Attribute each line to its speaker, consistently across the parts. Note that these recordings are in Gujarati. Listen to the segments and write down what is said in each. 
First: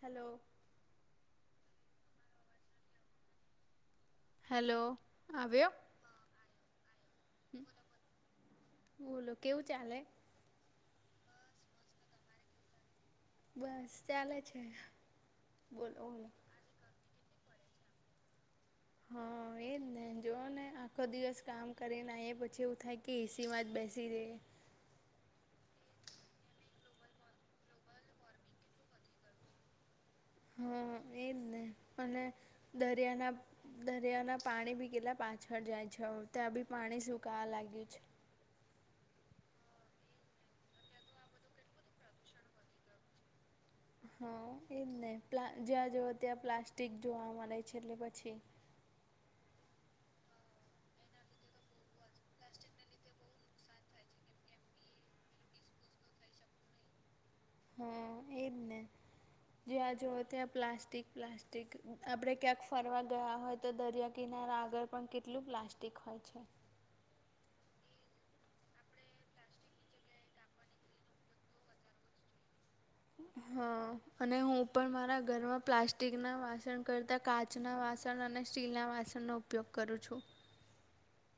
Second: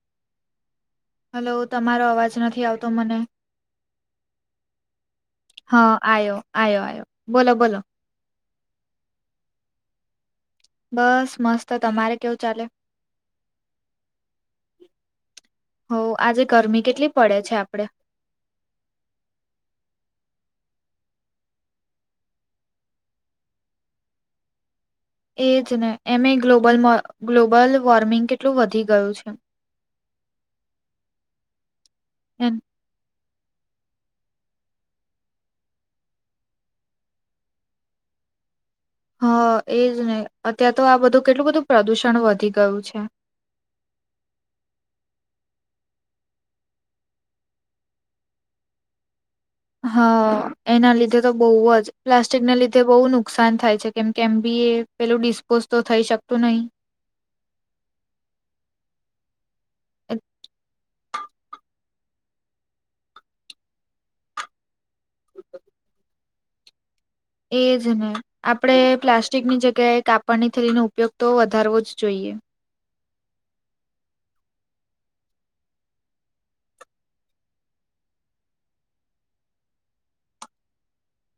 Speaker 1: હલો.
Speaker 2: હલો તમારો અવાજ નથી આવતો મને.
Speaker 1: હેલો આવ્યો.
Speaker 2: હા આયો આયો આયો. બોલો બોલો
Speaker 1: બોલો કેવું ચાલે.
Speaker 2: બસ મસ્ત તમારે કેવું ચાલે.
Speaker 1: બસ ચાલે છે બોલો
Speaker 2: હો
Speaker 1: બોલો.
Speaker 2: આજે ગરમી કેટલી પડે છે આપડે
Speaker 1: હા એજ ને જોઓ ને આખો દિવસ કામ કરીને આઈ એ પછી એવું થાય કે એસીમાં જ બેસી રેયે.
Speaker 2: એજ ને એમેય ગ્લોબલ ગ્લોબલ વોર્મિંગ કેટલું વધી ગયું છે.
Speaker 1: હા એજ ને અને દરિયાના પા દરિયાના પાણી બી કેટલા પાછળ જાય છે ત્યાં બી પાણી સુુંકાવા લાગ્યું છે.
Speaker 2: હ એજ ને અત્યાર તો આ બધું કેટલું બધું પ્રદુષણ વધી ગયું છે.
Speaker 1: હા એજ ને પ્લા જ્યાં જોઓ ત્યાં પ્લાસ્ટિક જોવા મળે છે એટલે પછી
Speaker 2: હા એના લીધે તો બોવ જ પ્લાસ્ટિકના લીધે બહુ નુકસાન થાય છે કેમ કે એમ બી એ પેલું ડિસ્પોઝ તો થઈ શકતું નહી.
Speaker 1: હા એજ ને જ્યાં જુઓ ત્યાં પ્લાસ્ટિક. પ્લાસ્ટિક આપણે ક્યાંક ફરવા ગયા હોય તો દરિયા કિનારા આગળ પણ કેટલું પ્લાસ્ટિક હોય છે.
Speaker 2: એજ ને. આપણે પ્લાસ્ટિકની જગ્યાએ કાપડની થલીનો ઉપયોગ તો વધારવો જ જોઈએ.
Speaker 1: હ અને હું પણ મારા ઘરમાં પ્લાસ્ટિકના વાસણ કરતા કાચ ના વાસણ અને સ્ટીલનાં વાસણનો ઉપયોગ કરું છું.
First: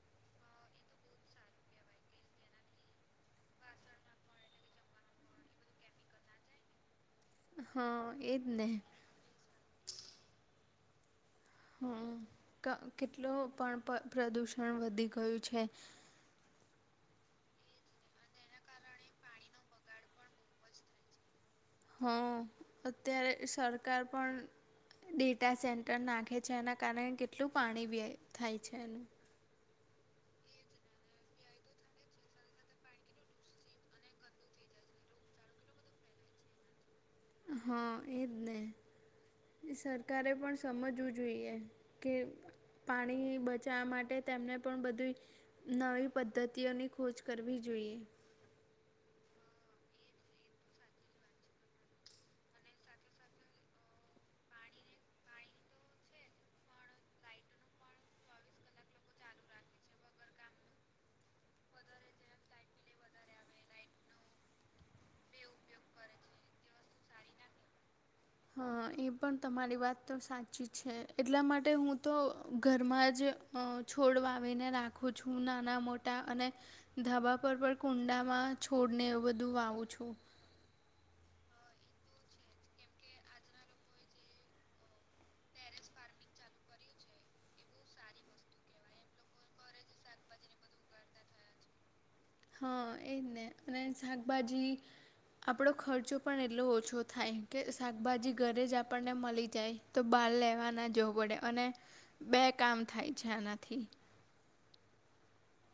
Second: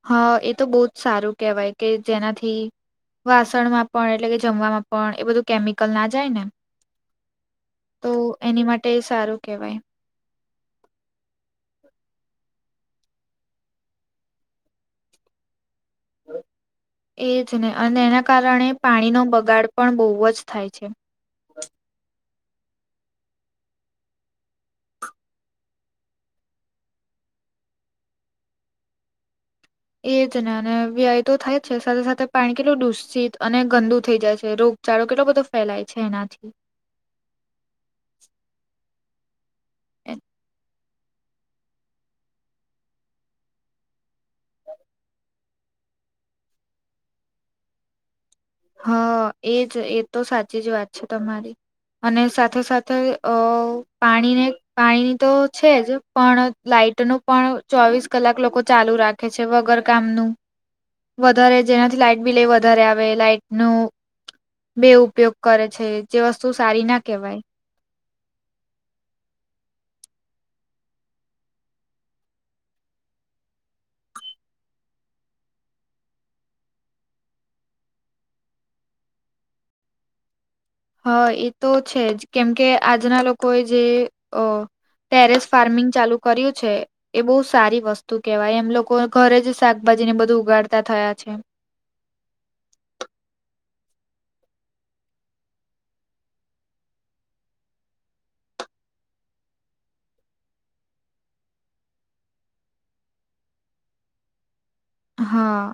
Speaker 2: હા એ તો બોવ જ સારું કેહેવાય કે જેનાથી વાસણમાં પણ એટલે કે જમવામાં પણ એ બધું કેમિકલ ના જાય ને તો
Speaker 1: હા એજ
Speaker 2: એની
Speaker 1: ને
Speaker 2: માટે સારું કહેવાય.
Speaker 1: હમ કેટલું પણ પ્રદુષણ વધી ગયું છે.
Speaker 2: એજ ને અને એના કારણે પાણીનો બગાડ પણ બોવ જ થાય છે.
Speaker 1: હા અત્યારે સરકાર પણ ડેટા સેન્ટર નાખે છે એના કારણે કેટલું પાણી થાય છે.
Speaker 2: એજ ને અને વ્યાય તો થાય જ છે સાથે સાથે પાણી કેટલું દુષિત અને ગંદુ થઈ જાય છે રોગ ચારો કેટલો બધો ફેલાય છે એનાથી.
Speaker 1: હા એજ ને સરકારે પણ સમજવું જોઈએ કે પાણી બચાવવા માટે તેમને પણ બધું નવી પદ્ધતિઓની ખોજ કરવી જોઈએ.
Speaker 2: હા એજ એ તો સાચી જ વાત છે તમારી અને સાથે સાથે અ પાણીને પાણીની તો છે જ પણ લાાઈટ નું પણ ચોવીસ કલાક લોકો ચાલુ રાખે છે વગર કામનું વધારે જેનાથી લાાઈટ બિલે વધારે આવે લાઈટ નું બે ઉપયોગ કરે છે જે વસ્તુ સારી ના કહેવાય
Speaker 1: હા એ પણ તમારી વાત તો સાચી છે એટલા માટે હું તો ઘરમાં જ છોડ વાવીને રાખું છું નાના મોટા અને ધબા પર પણ કુંડામાં છોડને એવું બધું વાવું છું.
Speaker 2: હા એ તો છે જ કેમકે આજના લોકો એ જે અ ટેરેસ ફાર્મિંગ ચાલુ કર્યું છે એ બહુ સારી વસ્તુ કેહેવાય એમ લોકો ઘરે જ શાકભાજી ને બધું ઉગાડતા થયા છે.
Speaker 1: હા એજ ને અને શાકભાજી આપણો ખર્ચો પણ એટલો ઓછો થાય કે શાકભાજી ઘરે જ આપણને મળી જાય તો બહાર લેવા ના જવું પડે અને બે કામ થાય છે આનાથી
Speaker 2: હા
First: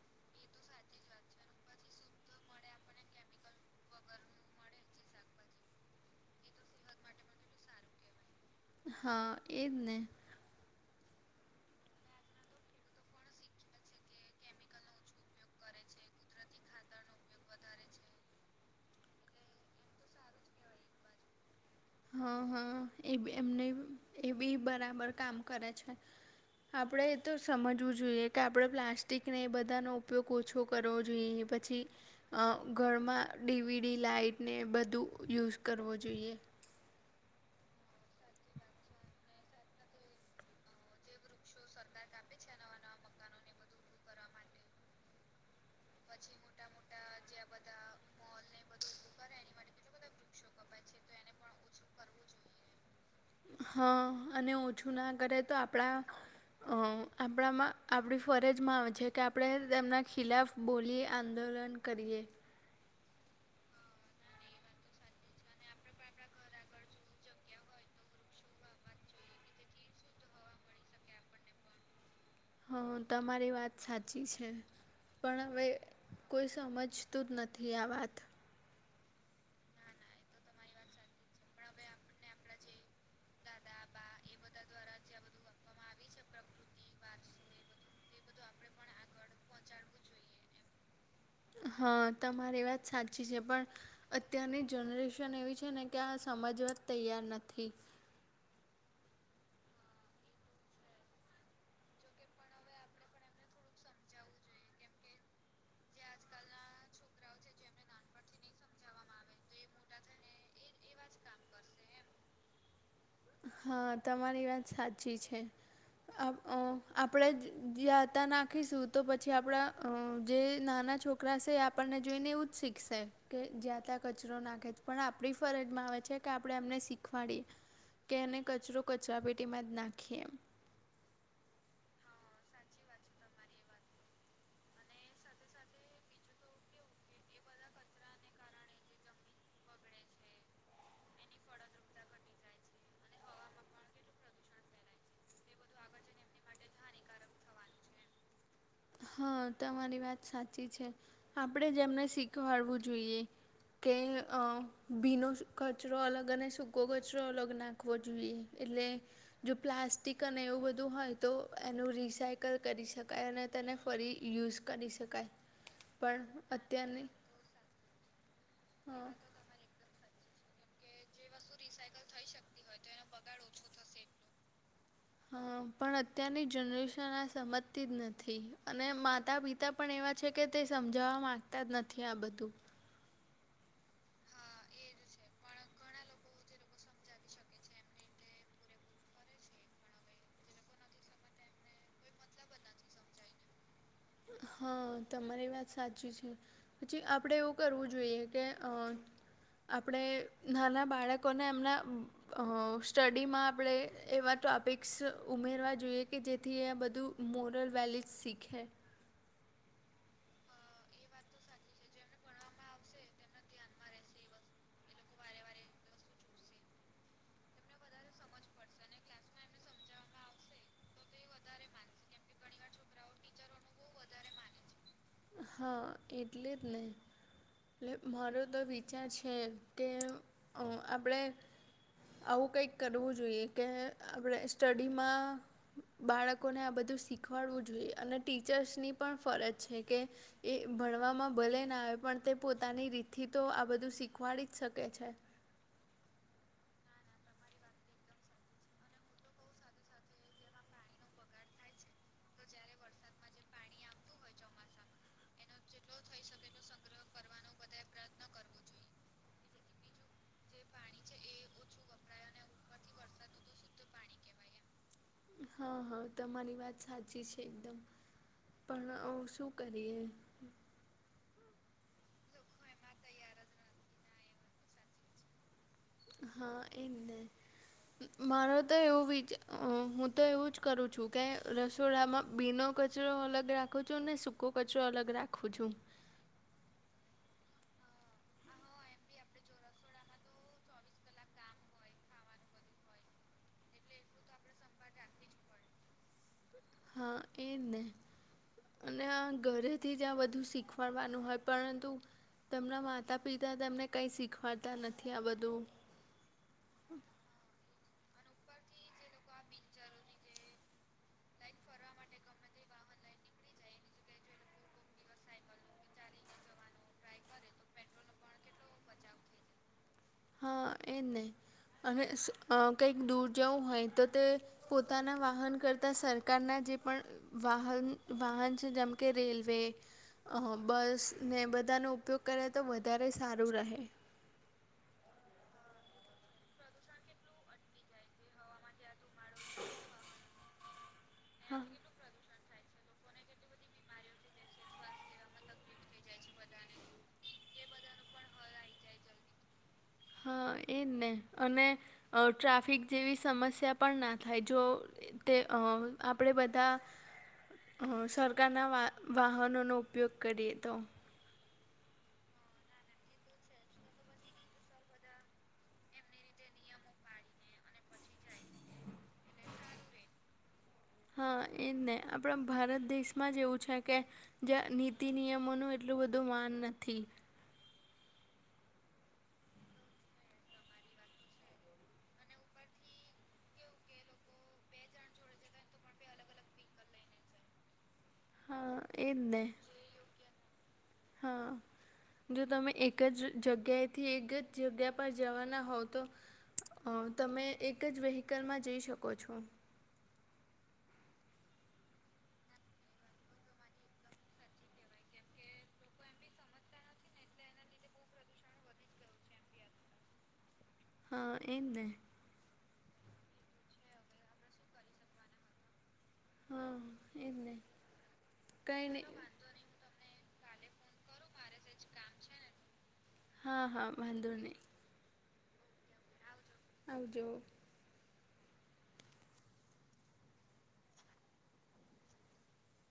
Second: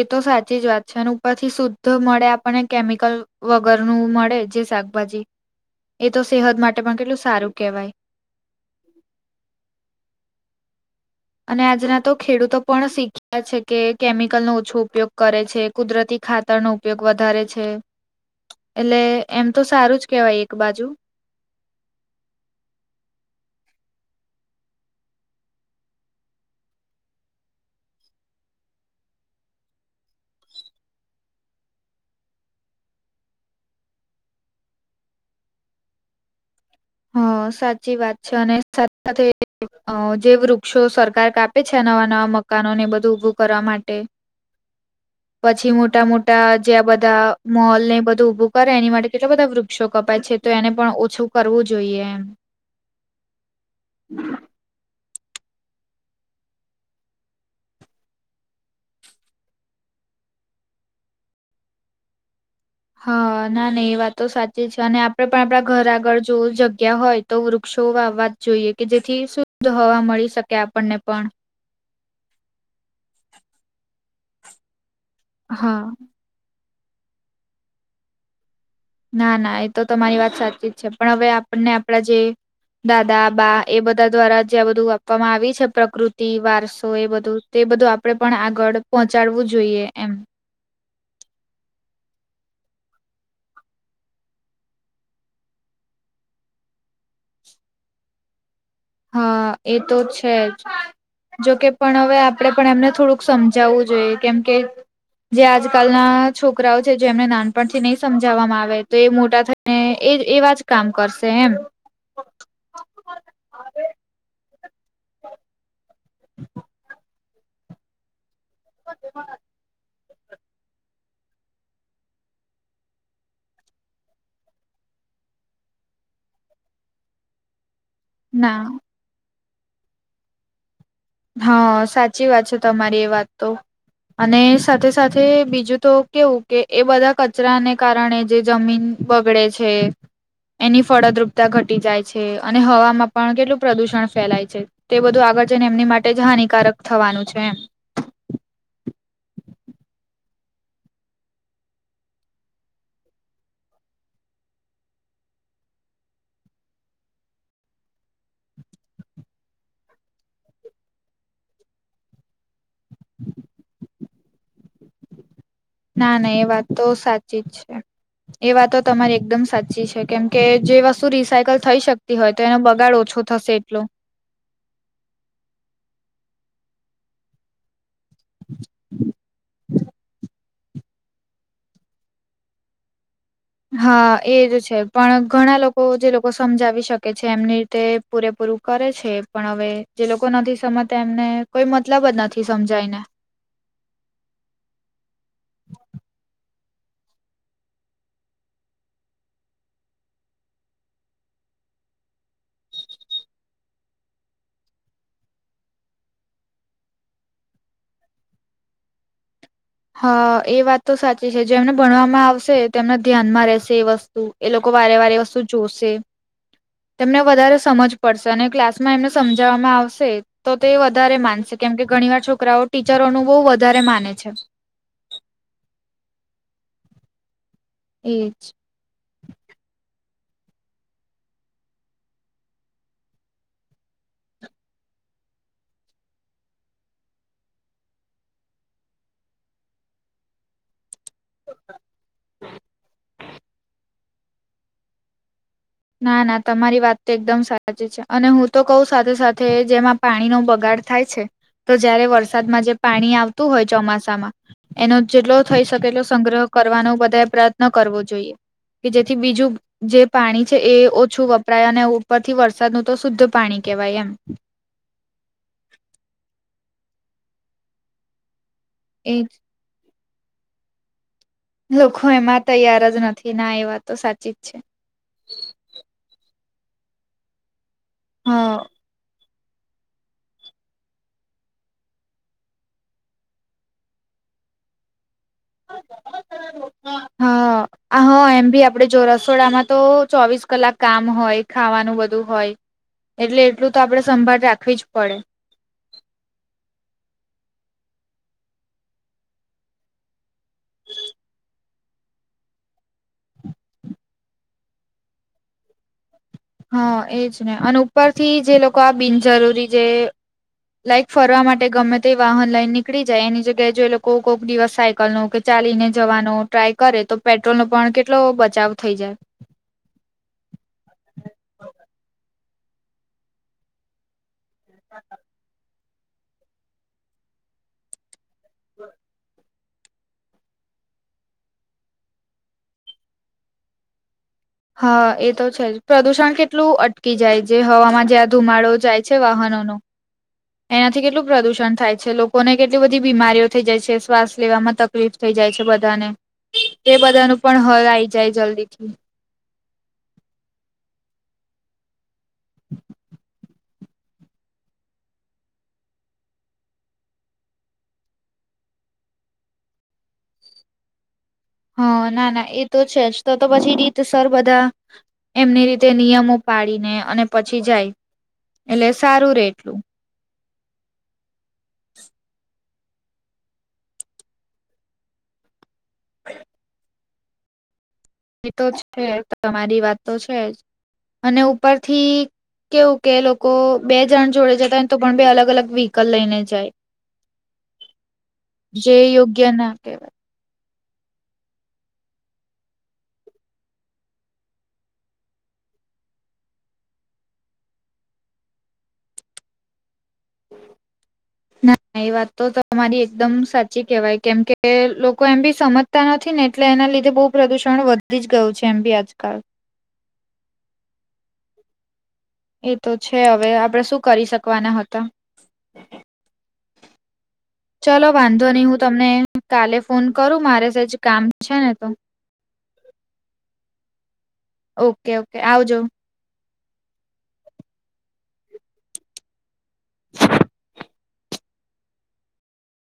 Speaker 2: એ તો સાચી જ વાત છે અને ઉપરથી શુદ્ધ મળે આપણને કેમિકલ વગરનું મળે જે શા શાકભાજી એ તો સેહત માટે પણ કેટલું સારું કેહેવાય
Speaker 1: હા એજ ને
Speaker 2: અને આજના તો ખેડૂતો પણ શીખ્યા છે કે કેમિકલનોો ઓછો ઉપયોગ કરે છે કુદરતી ખાતરનો ઉપયોગ વધારે છે. એટલે એમ તો સારું જ કેવાય એક બાજુ
Speaker 1: હા હા એ બી એમને એ બી બરાબર કામ કરે છે. આપણે એ તો સમજવું જોઈએ કે આપણે પ્લાસ્ટિકને એ બધાનો ઉપયોગ ઓછો કરવો જોઈએ પછી ઘરમાં ડીવીડી લાાઈટને બધું યુઝ કરવો જોઈએ
Speaker 2: હ સાચી વાત છે અને સાથે સાથે જે વૃક્ષો સરકાર કાપે છે નવા નવા મકાનો ને બધું ઉભું કરવા માટે પછી મો મોટા મોટા જે આ બધા મોલ ને એ બધું ઉભું કરે એની માટે કેટલા બધા વૃક્ષો કપાય છે તો એને પણ ઓછું કરવું જો
Speaker 1: હા અને ઓછું ના કરે તો આપણા અ આપણામાં આપણી ફરજમાં આવે છે કે આપણે તેમના ખિલાફ બોલીએ આંદોલન કરીએ
Speaker 2: હા ના ના એ વાત તો સાચી છે અને આપડે પણ આપડા ઘર આગળ જોવું જગ્યા જગ્યા હોય તો વૃક્ષો વાવવા જોઈએ કે જેથી સૃધ હવા મળી શકે આપણને પણ
Speaker 1: હા તમારી વાત સાચી છે પણ હવે
Speaker 2: હા
Speaker 1: કોઈ સમજતું જ નથી આ વાત
Speaker 2: ના ના એ તો તમારી વાત સાચી જ છે પણ હવે આપણને આપણા જે દાદા બા એ બધા દ્વારા જે બધું આપવામાં આવી છે પ્રકૃતિ વારસો એ બધું તો એ બધું આપણે પણ આગળ પહોંચાડવું જોઈએ એમ
Speaker 1: હા તમારી વાત સાચી છે પણ અત્યારની જનરેશન એવી છે ને કે આ સમજવા તૈયાર નથી
Speaker 2: હા એ તો છે જ જોકે પણ હવે આપડે પણ એમને થોડુંક સમજાવવું જોઈએ કેમ કે જે આજકાલના છોકરાઓ છે જેમને નાનપણથી નહી સમજાવવામાં આવે તો એ મોટા થાય ને એજ એવા જ કામ કરશે એમ
Speaker 1: હા તમારી વાત સાચી છે આપ અ આપ આપડે જ જ્યાં ત્યાં નાખીશું તો પછી આપડા જે નાના છોકરા સે આપણને જોઈને એવું જ શીખશે કે જ્યા ત્યાં કચરો નાખે છે પણ આપણી ફરજ માં આવે છે કે આપણે એમને શીખવાડીએ કે એને
Speaker 2: ના
Speaker 1: કચરો કચરા પેટીમાં જ નાખીએ એમ
Speaker 2: હા સાચી વાત છે તમારી એ વાત તો અને સાથે સાથે બીજું તો કેવું કે એ બધા કચરાને કારણે જે જમીન બગડે છે એની ફળદ્રુપતા ઘટી જાય છ છે અને હવામાં પણ કેટલું પ્રદુષણ ફેલાય છે તે બધું આગળ જઈને એમની માટ ટે જ હાનિકારક થવાનું છે એમ.
Speaker 1: હા તમારી વાત સાચી છે આપડે જ એમને શીખવાડવું જોઈએ. કે અ ભીનો કચરો અલગ અને સૂકો કચરો અલગ નાખવો જુઈએ. એટલે જો પ્લાસ્ટિક અને એવું બધું હોય તો એનું રિસાયકલ કરી શકાય અને તેને ફરી યુઝ કરી શકાય
Speaker 2: ના
Speaker 1: પણ
Speaker 2: ના એ વાત તો
Speaker 1: અત્યારની
Speaker 2: સાચી જ છે એ વાતો
Speaker 1: હા
Speaker 2: તમારી એકદમ સાચી છે કેમ કે જે વસ્તુ રિસાયકલ થઈ શકતી હોય તો એનો બગાડ ઓછો થશે એટલો
Speaker 1: હ પણ અત્યારની જનરેશન આ સમજતી જ નથ થી અને માતા પિતા પણ એવા છે કે તે સમજાવવા માંગતા જ નથી આ બધું
Speaker 2: હા એજ છે પણ ઘણા લોકો જે લોકો સમજાવી શકે છે એમની રીતે પૂરેપૂરું કરે છે પણ હવે જે લોકો નથી સમજતા એમને કોઈ મતલબ જ નથી સમજાયને
Speaker 1: હા તમારી વાત સાચી છે. પછી આપણે એવું કરવું જોઈએ કે અ આપડે નાના બાળકોને એમના અ સ્ટડીમાં આપડે એવા ટોપિક્સ ઉમેરવા જોઈએ કે જેથી બધું મોરલ વેલિડ્સ સીખે
Speaker 2: હા એ વાત તો સાચી છે જેમને ભણવામાં આવશે તેમના ધ્યાનમાં રહેશે એ વસ્તુ એ લોકો વારે વારે એ વસ્તુ જોસે તેમને વધારે સમજ પડશે અને ક્લાસમાં એમને સમજાવવામાં આવશે તો તે વધારે માનશે કેમકે ઘણીવાર છોકરાઓ ટીચરોનું બહુ વધારે માને છે.
Speaker 1: હા એટલે જ ને એટલે
Speaker 2: એજ
Speaker 1: મારો તો વિ ખ્યા છે કે અ આપડે આવું કંઈક કરવું જોઈએ કે આપડે સ્ટડીમાં બાળકોને આ બધું શીખવાડવું જોઈએ અને ટીચર્સ ની પણ ફરજ છે. કે એ ભણવામાં ભલે ના આવે પણ તે પોતાની રીતથી તો આ બધું શીખ ખવાડી જ શકે છે.
Speaker 2: ના ના તમારી વાત તો એકદમ સાચી છે અને હું તો કઉ સાથે સાથે જેમાં પાણીનો બગાડ થાય છે તો જયારે વરસાદમાં જે પાણી આવતું હોય ચોમાસામાં એનો જેટલો થઈ શકેલો સંગ્રહ કરવાનો બધા પ્રયત્ન કરવો જોઈએ કે જેથી બીજું જે પાણી છે એ ઓછું વપરાય અને ઉપરથી વરસાદનું તો શુદ્ધ પાણી કેવાય એમ.
Speaker 1: હા હા તમારી વાત સાચી છે એકદમ પણ
Speaker 2: એજ
Speaker 1: શું કરીએ
Speaker 2: લોકો એમાં તૈયાર જ નથી ના એ વાતતો સાચી જ છે.
Speaker 1: હા એ જ ને
Speaker 2: હા.
Speaker 1: મારો તો એવું વિચા હું તો એવું જ કરું છું કે રસોડામાં ભીનો કચરો અલગ રાખું છું ને સુક કો કચરો અલગ રાખું છું.
Speaker 2: [unintelligible] હા હ એમ ભી આપડે જો રસોડામાં તો ચોવીસ કલાક કામ હોય. ખાવાનું બધું હોય એટલે એટલું તો આપડે સંભાળ રાખવી જ પડે.
Speaker 1: હા એને. અને આ ઘરેથી જ આ બધું શીખવાડવાનું હોય પરંતુ, તેમના માતા પિતા તમને કંઈ શીખવાડતા નથી આ બધું.
Speaker 2: હા એજ ને અને ઉપરથી જે લોકો આ બિનજરૂરી જે લાઈક ફરવા માટે ગમે તે વાહન લાઈન ને નીકળી જાય એની જગ્યાએ જો એ લોકો કોઈક દિવસ સાયકલ નો ચાલીને જવાનો ટ્રાય કરે તો પેટ્રોલ નો પણ કેટલો બચાવ થઈ જાય.
Speaker 1: હા એ જ ને અને કંઈક દૂર જવું હોય તો તે પોતાના વાહન કરતા સરકારના જે પણ, વાહન વાહન છે જેમ કે રેલવે, બસ ને બધાનો ઉપયોગ કરે તો વધારે સારું રહે.
Speaker 2: હા એ તો છે જ પ્રદુષણ કેટલું અટકી જાય જે હવામાં જ ધુમાડો જાય છે વાહનો ન એનાથી કેટલું
Speaker 1: હા
Speaker 2: પ્રદુષણ થાય. છે લોકોને કેટલી બધી બીમારીઓ થઈ જાય છે શ્વાસ લેવામાં તકલીફ થઈ જાય છે બધાને. એ બધા ન પણ હલ આઈ જાય જલ્દી થી.
Speaker 1: હા એજ ને અને, અ ટ્રાફિક જેવી સમસ્યા પણ ના થાય જો તે આપણેે બધા,
Speaker 2: [inaudible]
Speaker 1: હ સરકારના વા વાહનોનો ઉપયોગ કરીએ તો
Speaker 2: હા ના ના એ તો છે જ તો તો પછી રીત સર બધા એમની રીતે નિયમો પાડીને અને પછી જાય એટલે સારું રે એટલું. [inaudible]
Speaker 1: હા એજ ને આપણા ભારત દેશમાં જ એવું છે કે જે નીતિ નિયમોનું એટલું બધું માન નથી.
Speaker 2: તો છે તમારી વાત તો છે જ અને ઉપરથી, કેવું કે લોકો બે જણ જોડે જતા ને તો પણ બે અલગ અલગ વ્હીકલ લઈને જાય.
Speaker 1: હા
Speaker 2: જે
Speaker 1: એ જ ને
Speaker 2: યોગ્ય ના કહેવાય.
Speaker 1: હા. જો તમે એક જ જગ્યાએથી એક જ જગ્યા પર જવાના હોવ તો તમે એક જ વ્હીકલમાં જઈ શકો છો.
Speaker 2: ના એ વાત તો તમારી એકદમ સાચી કેહેવાય કેમ કે કે લોકો એમ બી સમજતા નથી ને એટલે એના લીધે બહુ પ્રદુષણ વધી જ ગયું છે એમ બી આજકાલ.
Speaker 1: હા એને
Speaker 2: એ તો છે હવે આપણેે શું કરી શકવાના હતા.
Speaker 1: હા. એમને.
Speaker 2: ચલો વાંધો નહી હું તમને કાલે ફોન કરું મારેજ કામ છે ને તો
Speaker 1: હા હા વાંધો નહી.
Speaker 2: ઓકે ઓકે આવજો.
Speaker 1: આવજો.